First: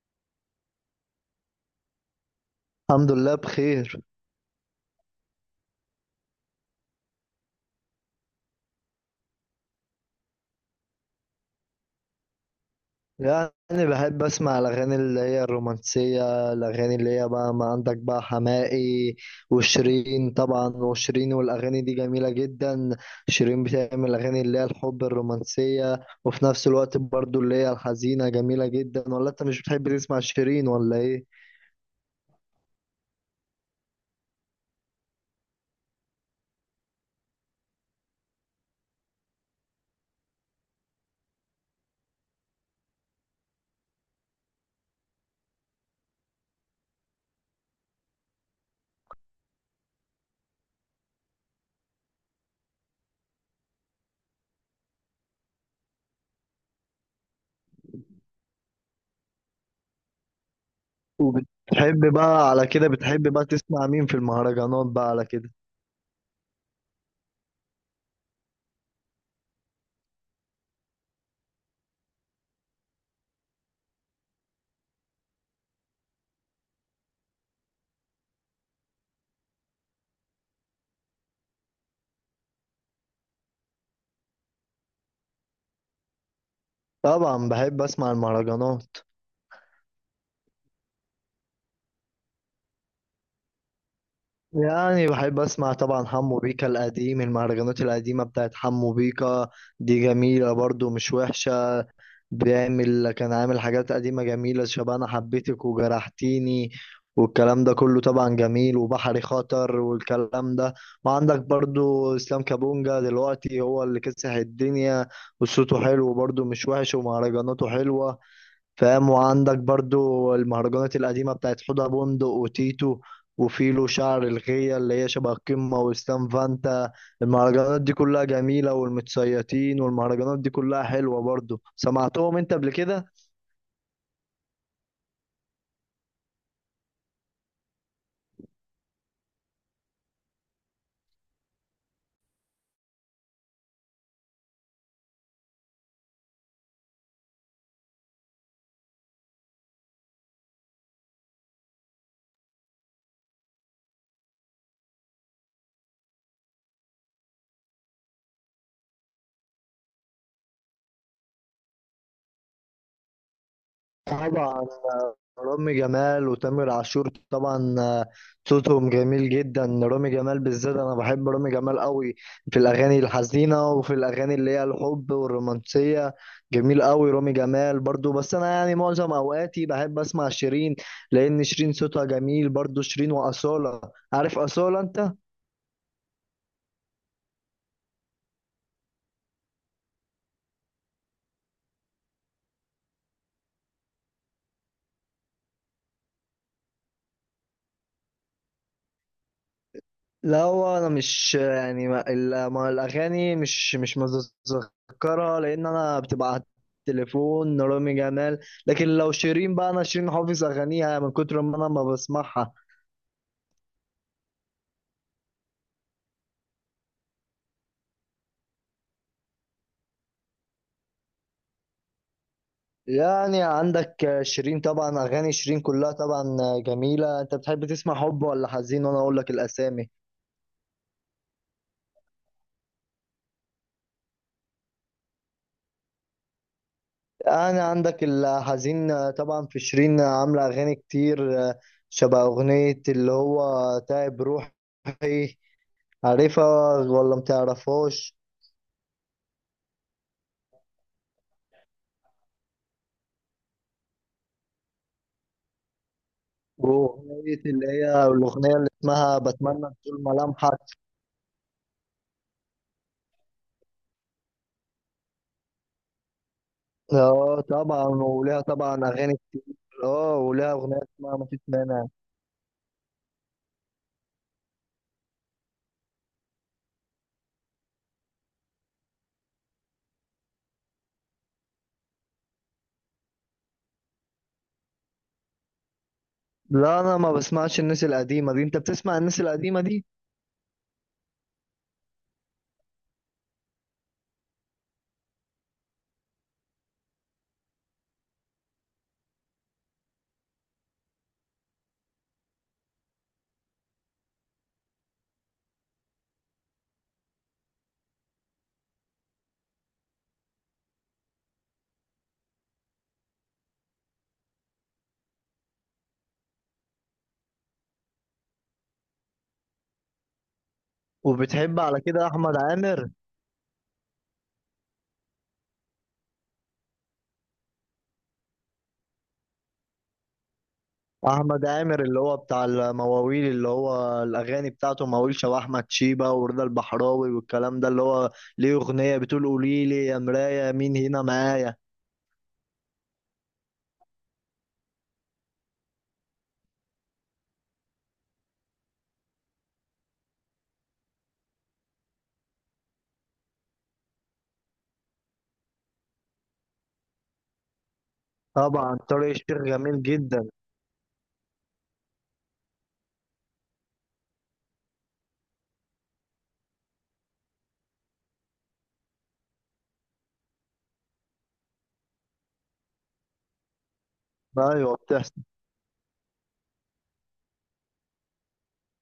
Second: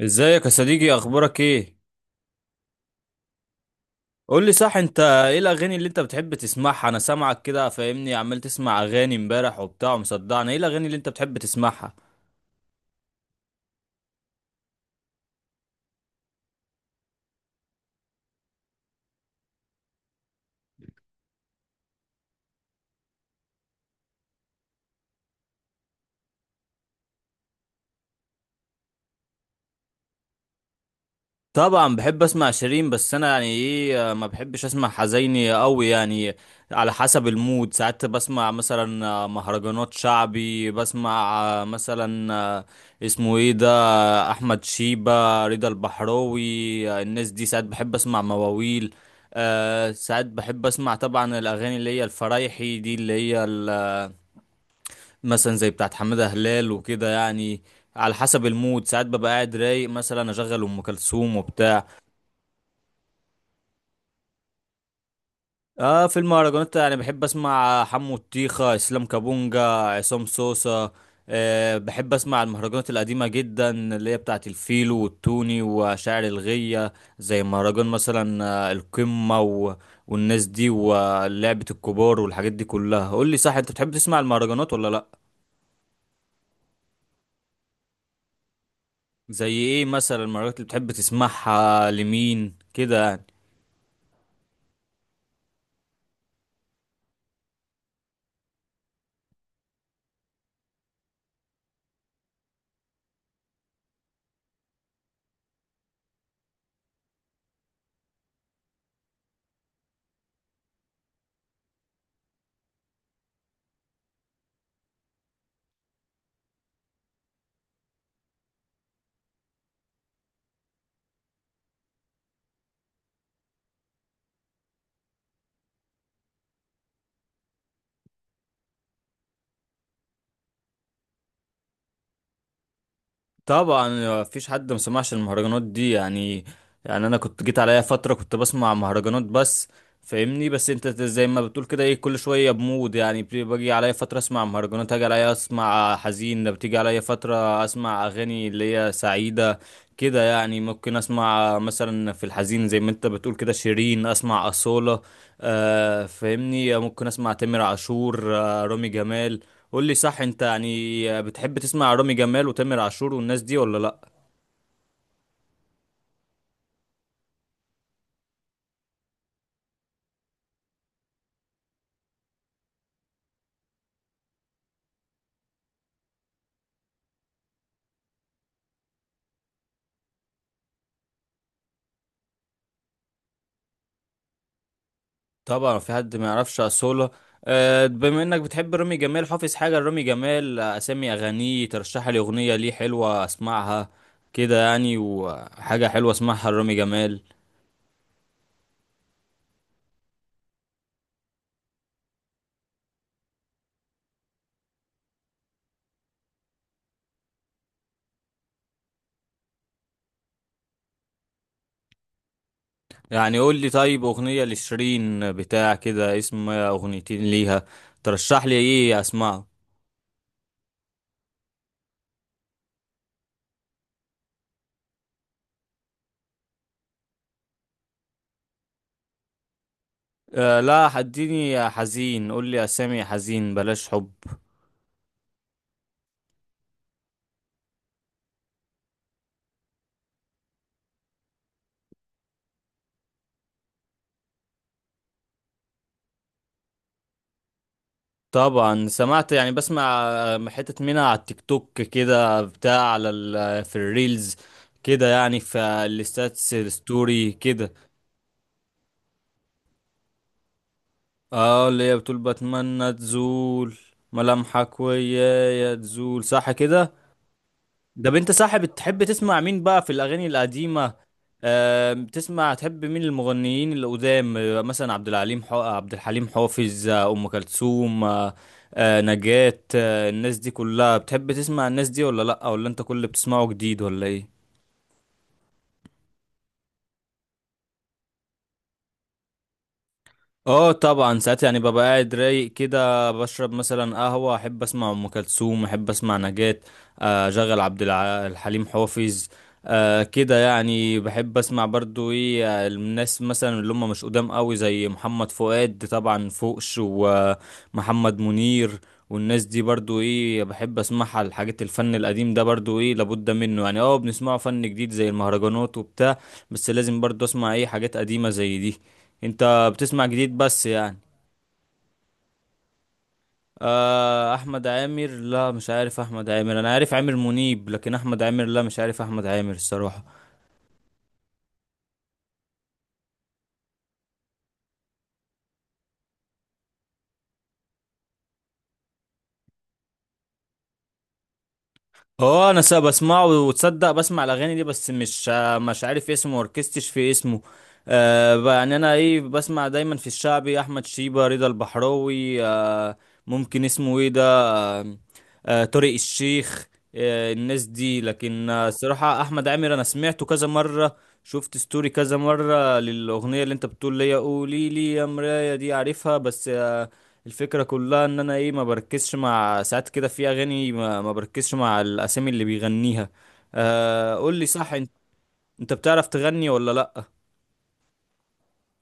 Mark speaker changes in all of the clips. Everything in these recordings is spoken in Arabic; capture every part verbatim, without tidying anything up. Speaker 1: ازيك يا صديقي، اخبارك ايه؟
Speaker 2: الحمد لله بخير.
Speaker 1: قول لي صح، انت ايه الاغاني اللي انت بتحب تسمعها؟ انا سامعك كده فاهمني، عمال تسمع اغاني امبارح وبتاع ومصدعني. ايه الاغاني اللي انت بتحب تسمعها؟
Speaker 2: يعني بحب اسمع الاغاني اللي هي الرومانسيه، الاغاني اللي هي بقى ما عندك بقى حماقي وشيرين طبعا، وشيرين والاغاني دي جميله جدا. شيرين بتعمل اغاني اللي هي الحب الرومانسيه، وفي نفس الوقت برضو اللي هي الحزينه جميله جدا. ولا انت مش بتحب تسمع شيرين ولا ايه؟
Speaker 1: طبعا بحب اسمع شيرين، بس انا يعني ايه، ما بحبش اسمع حزيني قوي يعني. على حسب المود، ساعات بسمع مثلا مهرجانات شعبي، بسمع مثلا، اسمه ايه ده، احمد شيبة، رضا البحراوي. الناس دي ساعات بحب اسمع مواويل. أه ساعات بحب اسمع طبعا الاغاني اللي هي الفرايحي دي، اللي هي ال- مثلا زي بتاعت حمادة هلال وكده يعني. على حسب المود ساعات ببقى قاعد رايق، مثلا اشغل ام كلثوم وبتاع.
Speaker 2: وبتحب بقى على كده بتحب بقى تسمع مين في المهرجانات بقى على كده؟
Speaker 1: اه، في المهرجانات يعني بحب اسمع حمو الطيخة، اسلام كابونجا، عصام صوصة. أه بحب اسمع المهرجانات القديمة جدا، اللي هي بتاعت الفيلو والتوني وشاعر الغية، زي مهرجان مثلا، آه، القمة، و... والناس دي، ولعبة الكبار، والحاجات دي كلها. قول لي صح، انت بتحب تسمع المهرجانات ولا لا؟
Speaker 2: طبعا بحب اسمع المهرجانات.
Speaker 1: زي ايه مثلا المهرجانات اللي بتحب تسمعها، لمين كده يعني؟
Speaker 2: يعني بحب اسمع طبعا حمو بيكا القديم، المهرجانات القديمة بتاعت حمو بيكا دي جميلة برضو مش وحشة. بيعمل كان عامل حاجات قديمة جميلة شبه انا حبيتك وجرحتيني والكلام ده كله طبعا جميل، وبحري خطر والكلام ده. وعندك برضو اسلام كابونجا دلوقتي هو اللي كسح الدنيا، وصوته حلو برضو مش وحش ومهرجاناته حلوة، فاهم؟ وعندك برضو المهرجانات القديمة بتاعت حوضة بندق وتيتو وفيلو شعر الغية اللي هي شبه القمة وستان فانتا. المهرجانات دي كلها جميلة، والمتسيطين والمهرجانات دي كلها حلوة برضو. سمعتهم انت قبل كده؟
Speaker 1: طبعا مفيش حد ما سمعش المهرجانات دي يعني. يعني انا كنت جيت عليا فتره كنت بسمع مهرجانات بس، فاهمني. بس انت زي ما بتقول كده ايه، كل شويه بمود يعني، بي- باجي عليا فتره اسمع مهرجانات، اجي عليا اسمع حزين ده، بتيجي عليا فتره اسمع اغاني اللي هي سعيده كده يعني. ممكن اسمع مثلا في الحزين زي ما انت بتقول كده شيرين، اسمع اصاله، آه فاهمني، ممكن اسمع تامر عاشور، آه رامي جمال. قول لي صح، انت يعني بتحب تسمع رامي جمال وتامر عاشور والناس دي ولا لا؟
Speaker 2: طبعا. آه، رامي جمال وتامر عاشور طبعا. آه، صوتهم جميل جدا. رامي جمال بالذات انا بحب رامي جمال قوي في الاغاني الحزينه وفي الاغاني اللي هي الحب والرومانسيه. جميل قوي رامي جمال برضو، بس انا يعني معظم اوقاتي بحب اسمع شيرين، لان شيرين صوتها جميل برضو، شيرين واصاله. عارف اصاله انت؟
Speaker 1: طبعا في حد ما يعرفش اصولا. آه، بما انك بتحب رامي جمال، حافظ حاجه لرامي جمال، آه، اسامي اغانيه، ترشح لي اغنيه ليه حلوه اسمعها كده يعني، وحاجه حلوه اسمعها لرامي جمال.
Speaker 2: لا هو انا مش يعني ما, ال- ما الاغاني مش مش متذكرها، لان انا بتبقى على التليفون. رامي جمال لكن لو شيرين بقى، انا شيرين حافظ اغانيها من كتر ما انا ما بسمعها.
Speaker 1: يعني قول لي، طيب اغنيه لشيرين بتاع كده، اسم اغنيتين ليها، ترشح لي ايه اسمعه.
Speaker 2: يعني عندك شيرين طبعا، اغاني شيرين كلها طبعا جميله. انت بتحب تسمع حب ولا حزين وانا اقول لك الاسامي؟
Speaker 1: أه لا، هديني حزين، قول لي اسامي حزين، بلاش حب.
Speaker 2: يعني عندك الحزين طبعا، في شيرين عامله اغاني كتير شبه اغنيه اللي هو تعب روحي. عارفها ولا متعرفهاش؟
Speaker 1: طبعا سمعت، يعني بسمع آه، حتة منها على التيك توك كده بتاع، على ال آه، في الريلز كده يعني، في الستاتس
Speaker 2: اوه،
Speaker 1: الستوري
Speaker 2: أغنية اللي
Speaker 1: كده.
Speaker 2: هي الأغنية اللي اسمها بتمنى تزول ملامحك.
Speaker 1: اه، اللي هي بتقول بتمنى تزول ملامحك، ويايا تزول، صح كده؟
Speaker 2: اه طبعا،
Speaker 1: ده انت
Speaker 2: وليها
Speaker 1: صاحب،
Speaker 2: طبعا
Speaker 1: بتحب
Speaker 2: أغاني
Speaker 1: تسمع
Speaker 2: كتير.
Speaker 1: مين بقى في
Speaker 2: اه
Speaker 1: الاغاني
Speaker 2: وليها أغنية
Speaker 1: القديمه؟
Speaker 2: اسمها مفيش مانع.
Speaker 1: آه، بتسمع تحب مين المغنيين القدام، آه، مثلا عبد الحليم حو... عبد الحليم حافظ، آه، ام كلثوم، آه آه، نجاة، آه الناس دي كلها بتحب تسمع الناس دي ولا لا؟ ولا انت كل اللي بتسمعه جديد ولا ايه؟
Speaker 2: لا أنا ما بسمعش الناس القديمة دي. أنت بتسمع الناس القديمة دي؟
Speaker 1: اه طبعا، ساعات يعني ببقى قاعد رايق كده، بشرب مثلا قهوة، احب اسمع ام كلثوم، احب اسمع نجاة، آه، اشغل عبد الع- الحليم حافظ، آه، كده يعني بحب اسمع برضو ايه، آه، الناس مثلا اللي هم مش قدام قوي زي محمد فؤاد طبعا فوقش، ومحمد منير، والناس دي برضو ايه، بحب اسمعها الحاجات، الفن القديم ده برضو ايه، لابد منه يعني. اه بنسمعه فن جديد زي المهرجانات وبتاع، بس لازم برضو اسمع ايه حاجات قديمة زي دي. انت بتسمع جديد بس يعني؟
Speaker 2: وبتحب على كده أحمد عامر؟
Speaker 1: آه احمد عامر، لا مش عارف احمد عامر، انا عارف عامر منيب، لكن احمد عامر لا مش عارف احمد عامر الصراحة.
Speaker 2: أحمد عامر اللي هو بتاع المواويل، اللي هو الأغاني بتاعته مواويل شبه أحمد شيبة ورضا البحراوي والكلام ده. اللي هو ليه أغنية بتقول قولي لي يا مراية مين هنا معايا.
Speaker 1: اه انا سا بسمعه، وتصدق بسمع الاغاني دي، بس مش مش عارف اسمه وركزتش في اسمه. آه ب- يعني انا ايه، بسمع دايما في الشعبي احمد شيبة، رضا البحراوي، آه ممكن اسمه ايه ده، آه آه طارق الشيخ، آه الناس دي، لكن آه،
Speaker 2: طبعا طارق
Speaker 1: الصراحة
Speaker 2: الشيخ
Speaker 1: احمد عامر انا
Speaker 2: جميل
Speaker 1: سمعته
Speaker 2: جدا.
Speaker 1: كذا مرة، شفت ستوري كذا مرة للاغنية اللي انت بتقول لي قولي لي يا مراية دي، عارفها، بس آه، الفكرة كلها ان انا ايه ما بركزش مع ساعات كده في اغاني، ما, ما بركزش مع الاسامي اللي بيغنيها. آه قول لي صح
Speaker 2: ايوه،
Speaker 1: انت,
Speaker 2: بتحصل.
Speaker 1: انت بتعرف تغني ولا لا؟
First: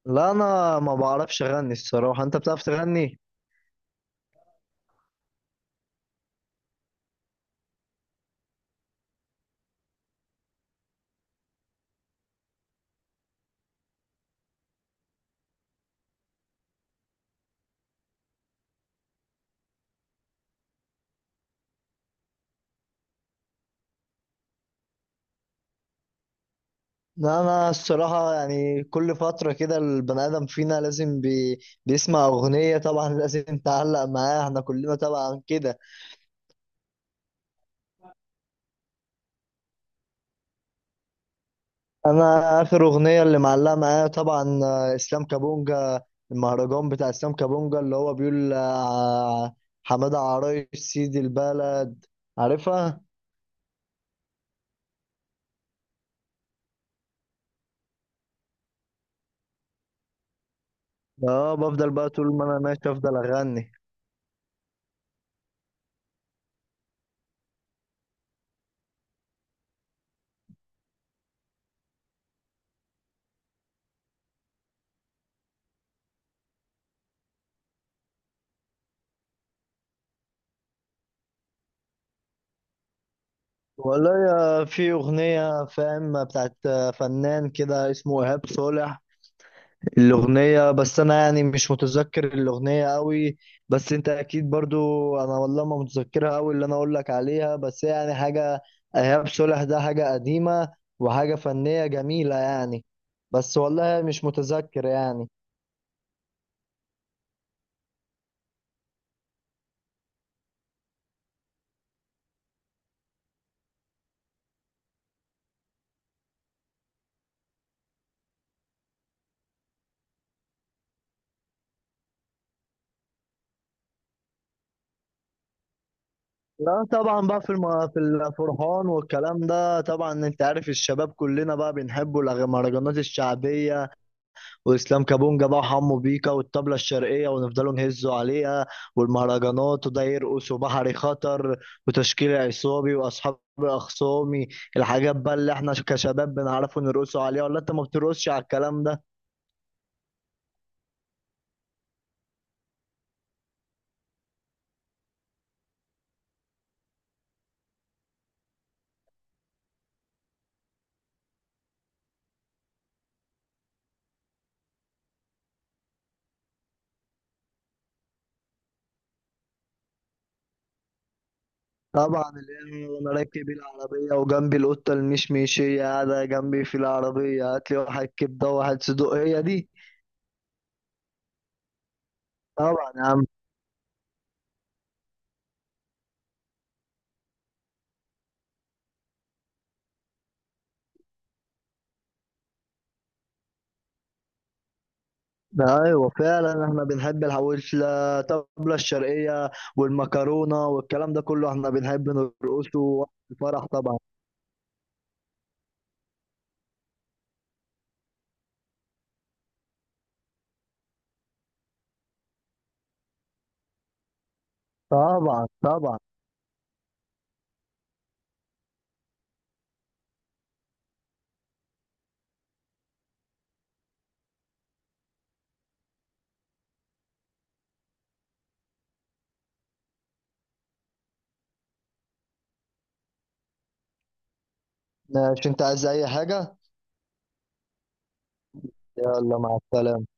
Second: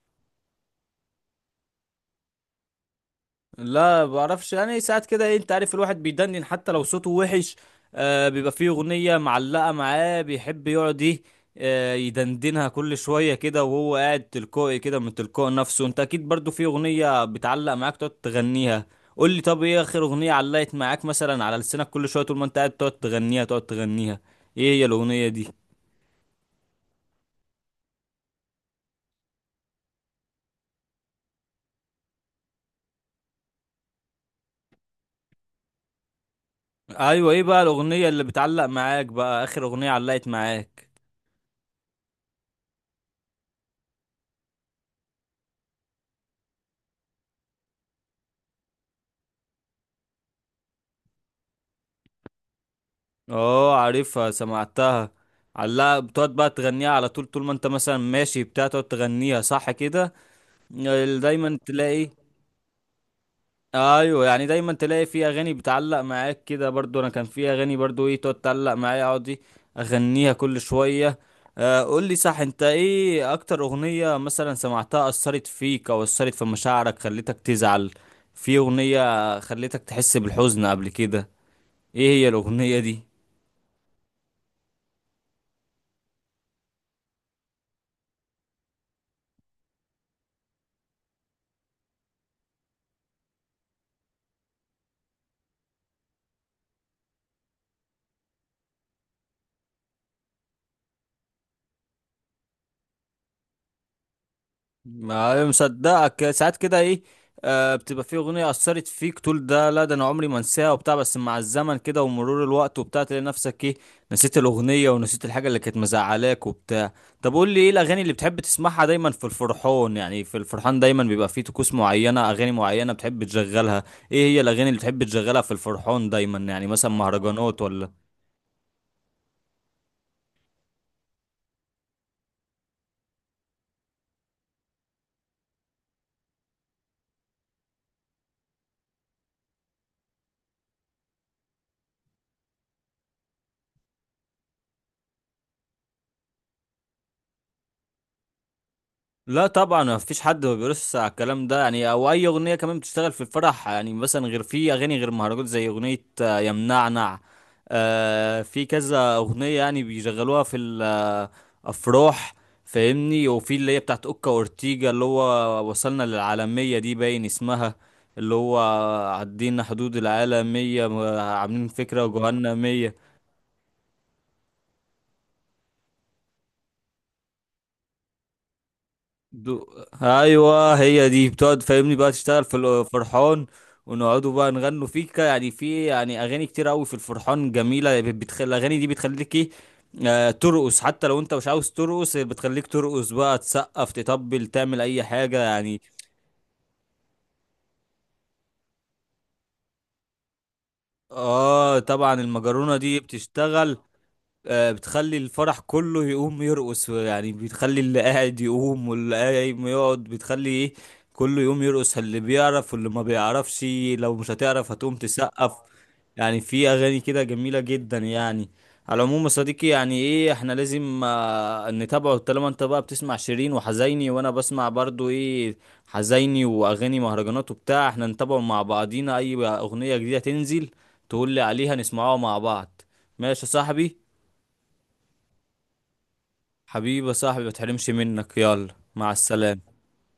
Speaker 2: لا انا ما بعرفش اغني الصراحه. انت بتعرف تغني؟
Speaker 1: لا بعرفش يعني، ساعات كده ايه انت عارف، الواحد بيدندن حتى لو صوته وحش، آه بيبقى فيه اغنية معلقة معاه، بيحب يقعد ايه، آه يدندنها كل شوية كده وهو قاعد تلقائي كده من تلقاء نفسه. انت اكيد برضو في اغنية بتعلق معاك تقعد تغنيها. قول لي طب ايه اخر اغنية علقت معاك، مثلا على لسانك كل شوية طول ما انت قاعد تقعد تغنيها تقعد تغنيها؟ ايه هي الاغنية دي؟
Speaker 2: لا انا الصراحه يعني كل فتره كده البني ادم فينا لازم بي... بيسمع اغنيه، طبعا لازم تعلق معاها، احنا كلنا طبعا كده.
Speaker 1: ايوه، ايه بقى الاغنية اللي بتعلق معاك بقى، اخر اغنية علقت معاك؟
Speaker 2: انا اخر اغنيه اللي معلقه معايا طبعا آه، اسلام كابونجا. المهرجان بتاع اسلام كابونجا اللي هو بيقول آه، حماده عرايش سيد البلد. عارفها؟
Speaker 1: اه عارفها، سمعتها. علقها، بتقعد بقى تغنيها على طول، طول ما انت مثلا ماشي بتاع تقعد تغنيها، صح كده؟ ال-
Speaker 2: اه،
Speaker 1: دايما
Speaker 2: بفضل
Speaker 1: تلاقي.
Speaker 2: بقى طول ما انا ماشي افضل اغني.
Speaker 1: ايوه يعني دايما تلاقي في اغاني بتعلق معاك كده، برضو انا كان في اغاني برضو ايه تقعد تعلق معايا، اقعد ايه اغنيها كل شويه. آه قول لي صح، انت ايه اكتر اغنيه مثلا سمعتها اثرت فيك او اثرت في مشاعرك، خلتك تزعل، في اغنيه خلتك تحس بالحزن قبل كده؟ ايه هي الاغنيه دي؟
Speaker 2: والله يا- في أغنية، فاهم، بتاعت فنان كده اسمه إيهاب صالح. الأغنية بس أنا يعني مش متذكر الأغنية قوي، بس أنت أكيد برضو. أنا والله ما متذكرها قوي اللي أنا أقول لك عليها، بس يعني حاجة. إيهاب صالح ده حاجة قديمة وحاجة فنية جميلة يعني بس والله مش متذكر يعني
Speaker 1: ما مصدقك، ساعات كده ايه، آه بتبقى في اغنيه اثرت فيك تقول ده لا، ده انا عمري ما انساها وبتاع، بس مع الزمن كده ومرور الوقت وبتاع تلاقي نفسك ايه، نسيت الاغنيه ونسيت الحاجه اللي كانت مزعلاك وبتاع. طب قول لي، ايه الاغاني اللي بتحب تسمعها دايما في الفرحان؟ يعني في الفرحان دايما بيبقى فيه طقوس معينه، اغاني معينه بتحب تشغلها. ايه هي الاغاني اللي بتحب تشغلها في الفرحان دايما يعني،
Speaker 2: لا
Speaker 1: مثلا
Speaker 2: طبعا بقى في
Speaker 1: مهرجانات
Speaker 2: الم... في
Speaker 1: ولا؟
Speaker 2: الفرحان والكلام ده طبعا، انت عارف الشباب كلنا بقى بنحبوا المهرجانات الشعبية، واسلام كابونجا بقى وحمو بيكا والطبله الشرقيه، ونفضلوا نهزوا عليها. والمهرجانات وده يرقص، وبحري خطر وتشكيل عصابي واصحاب اخصامي، الحاجات بقى اللي احنا كشباب بنعرفوا نرقصوا عليها. ولا انت ما بترقصش على الكلام ده؟
Speaker 1: لا طبعا، ما فيش حد ما بيرقص على الكلام ده يعني، او اي اغنيه كمان بتشتغل في الفرح يعني، مثلا غير في اغاني، غير مهرجان زي اغنيه آه، يا منعنع، آه، في كذا اغنيه يعني بيشغلوها في الافراح فاهمني، وفي اللي هي بتاعت اوكا اورتيجا، اللي هو وصلنا للعالميه دي، باين اسمها، اللي هو عدينا حدود العالميه، آه، عاملين فكره
Speaker 2: طبعا
Speaker 1: وجوهنا
Speaker 2: القهوة
Speaker 1: مية.
Speaker 2: وانا راكب العربيه وجنبي القطه المشمشيه قاعده جنبي في العربيه هات لي واحد كبده وواحد صدوق، هي
Speaker 1: دو...
Speaker 2: دي.
Speaker 1: ايوه هي دي، بتقعد فاهمني بقى تشتغل في
Speaker 2: طبعا يا عم.
Speaker 1: الفرحان. ونقعدوا بقى نغنوا في ك- يعني في يعني اغاني كتير قوي في الفرحان جميله، بتخلي الاغاني دي بتخليك ايه، آه ترقص، حتى لو انت مش عاوز ترقص بتخليك ترقص، بقى تسقف تطبل تعمل اي حاجه
Speaker 2: ده
Speaker 1: يعني.
Speaker 2: ايوه فعلا، احنا بنحب الحواوشي الطبله الشرقيه والمكرونه والكلام ده كله، احنا
Speaker 1: اه
Speaker 2: بنحب
Speaker 1: طبعا، المجرونه
Speaker 2: نرقصه
Speaker 1: دي
Speaker 2: وقت الفرح
Speaker 1: بتشتغل،
Speaker 2: طبعا.
Speaker 1: آه، بتخلي الفرح كله يقوم يرقص، يعني بتخلي اللي قاعد يقوم، واللي قايم يقعد، بتخلي ايه كله يقوم يرقص، اللي بيعرف واللي ما بيعرفش، لو مش هتعرف هتقوم
Speaker 2: طبعا.
Speaker 1: تسقف.
Speaker 2: طبعا
Speaker 1: يعني في اغاني كده جميلة جدا يعني. على العموم يا صديقي، يعني ايه احنا لازم آه، نتابعه، طالما انت بقى بتسمع شيرين وحزيني، وانا بسمع برضو ايه حزيني واغاني مهرجانات وبتاع، احنا نتابعه مع بعضينا. اي اغنية جديدة تنزل تقول لي عليها نسمعها مع بعض. ماشي يا صاحبي.
Speaker 2: ماشي. انت عايز اي حاجه؟
Speaker 1: حبيبي يا صاحبي، ما تحرمش منك، يلا مع
Speaker 2: يلا مع
Speaker 1: السلامة.
Speaker 2: السلامه.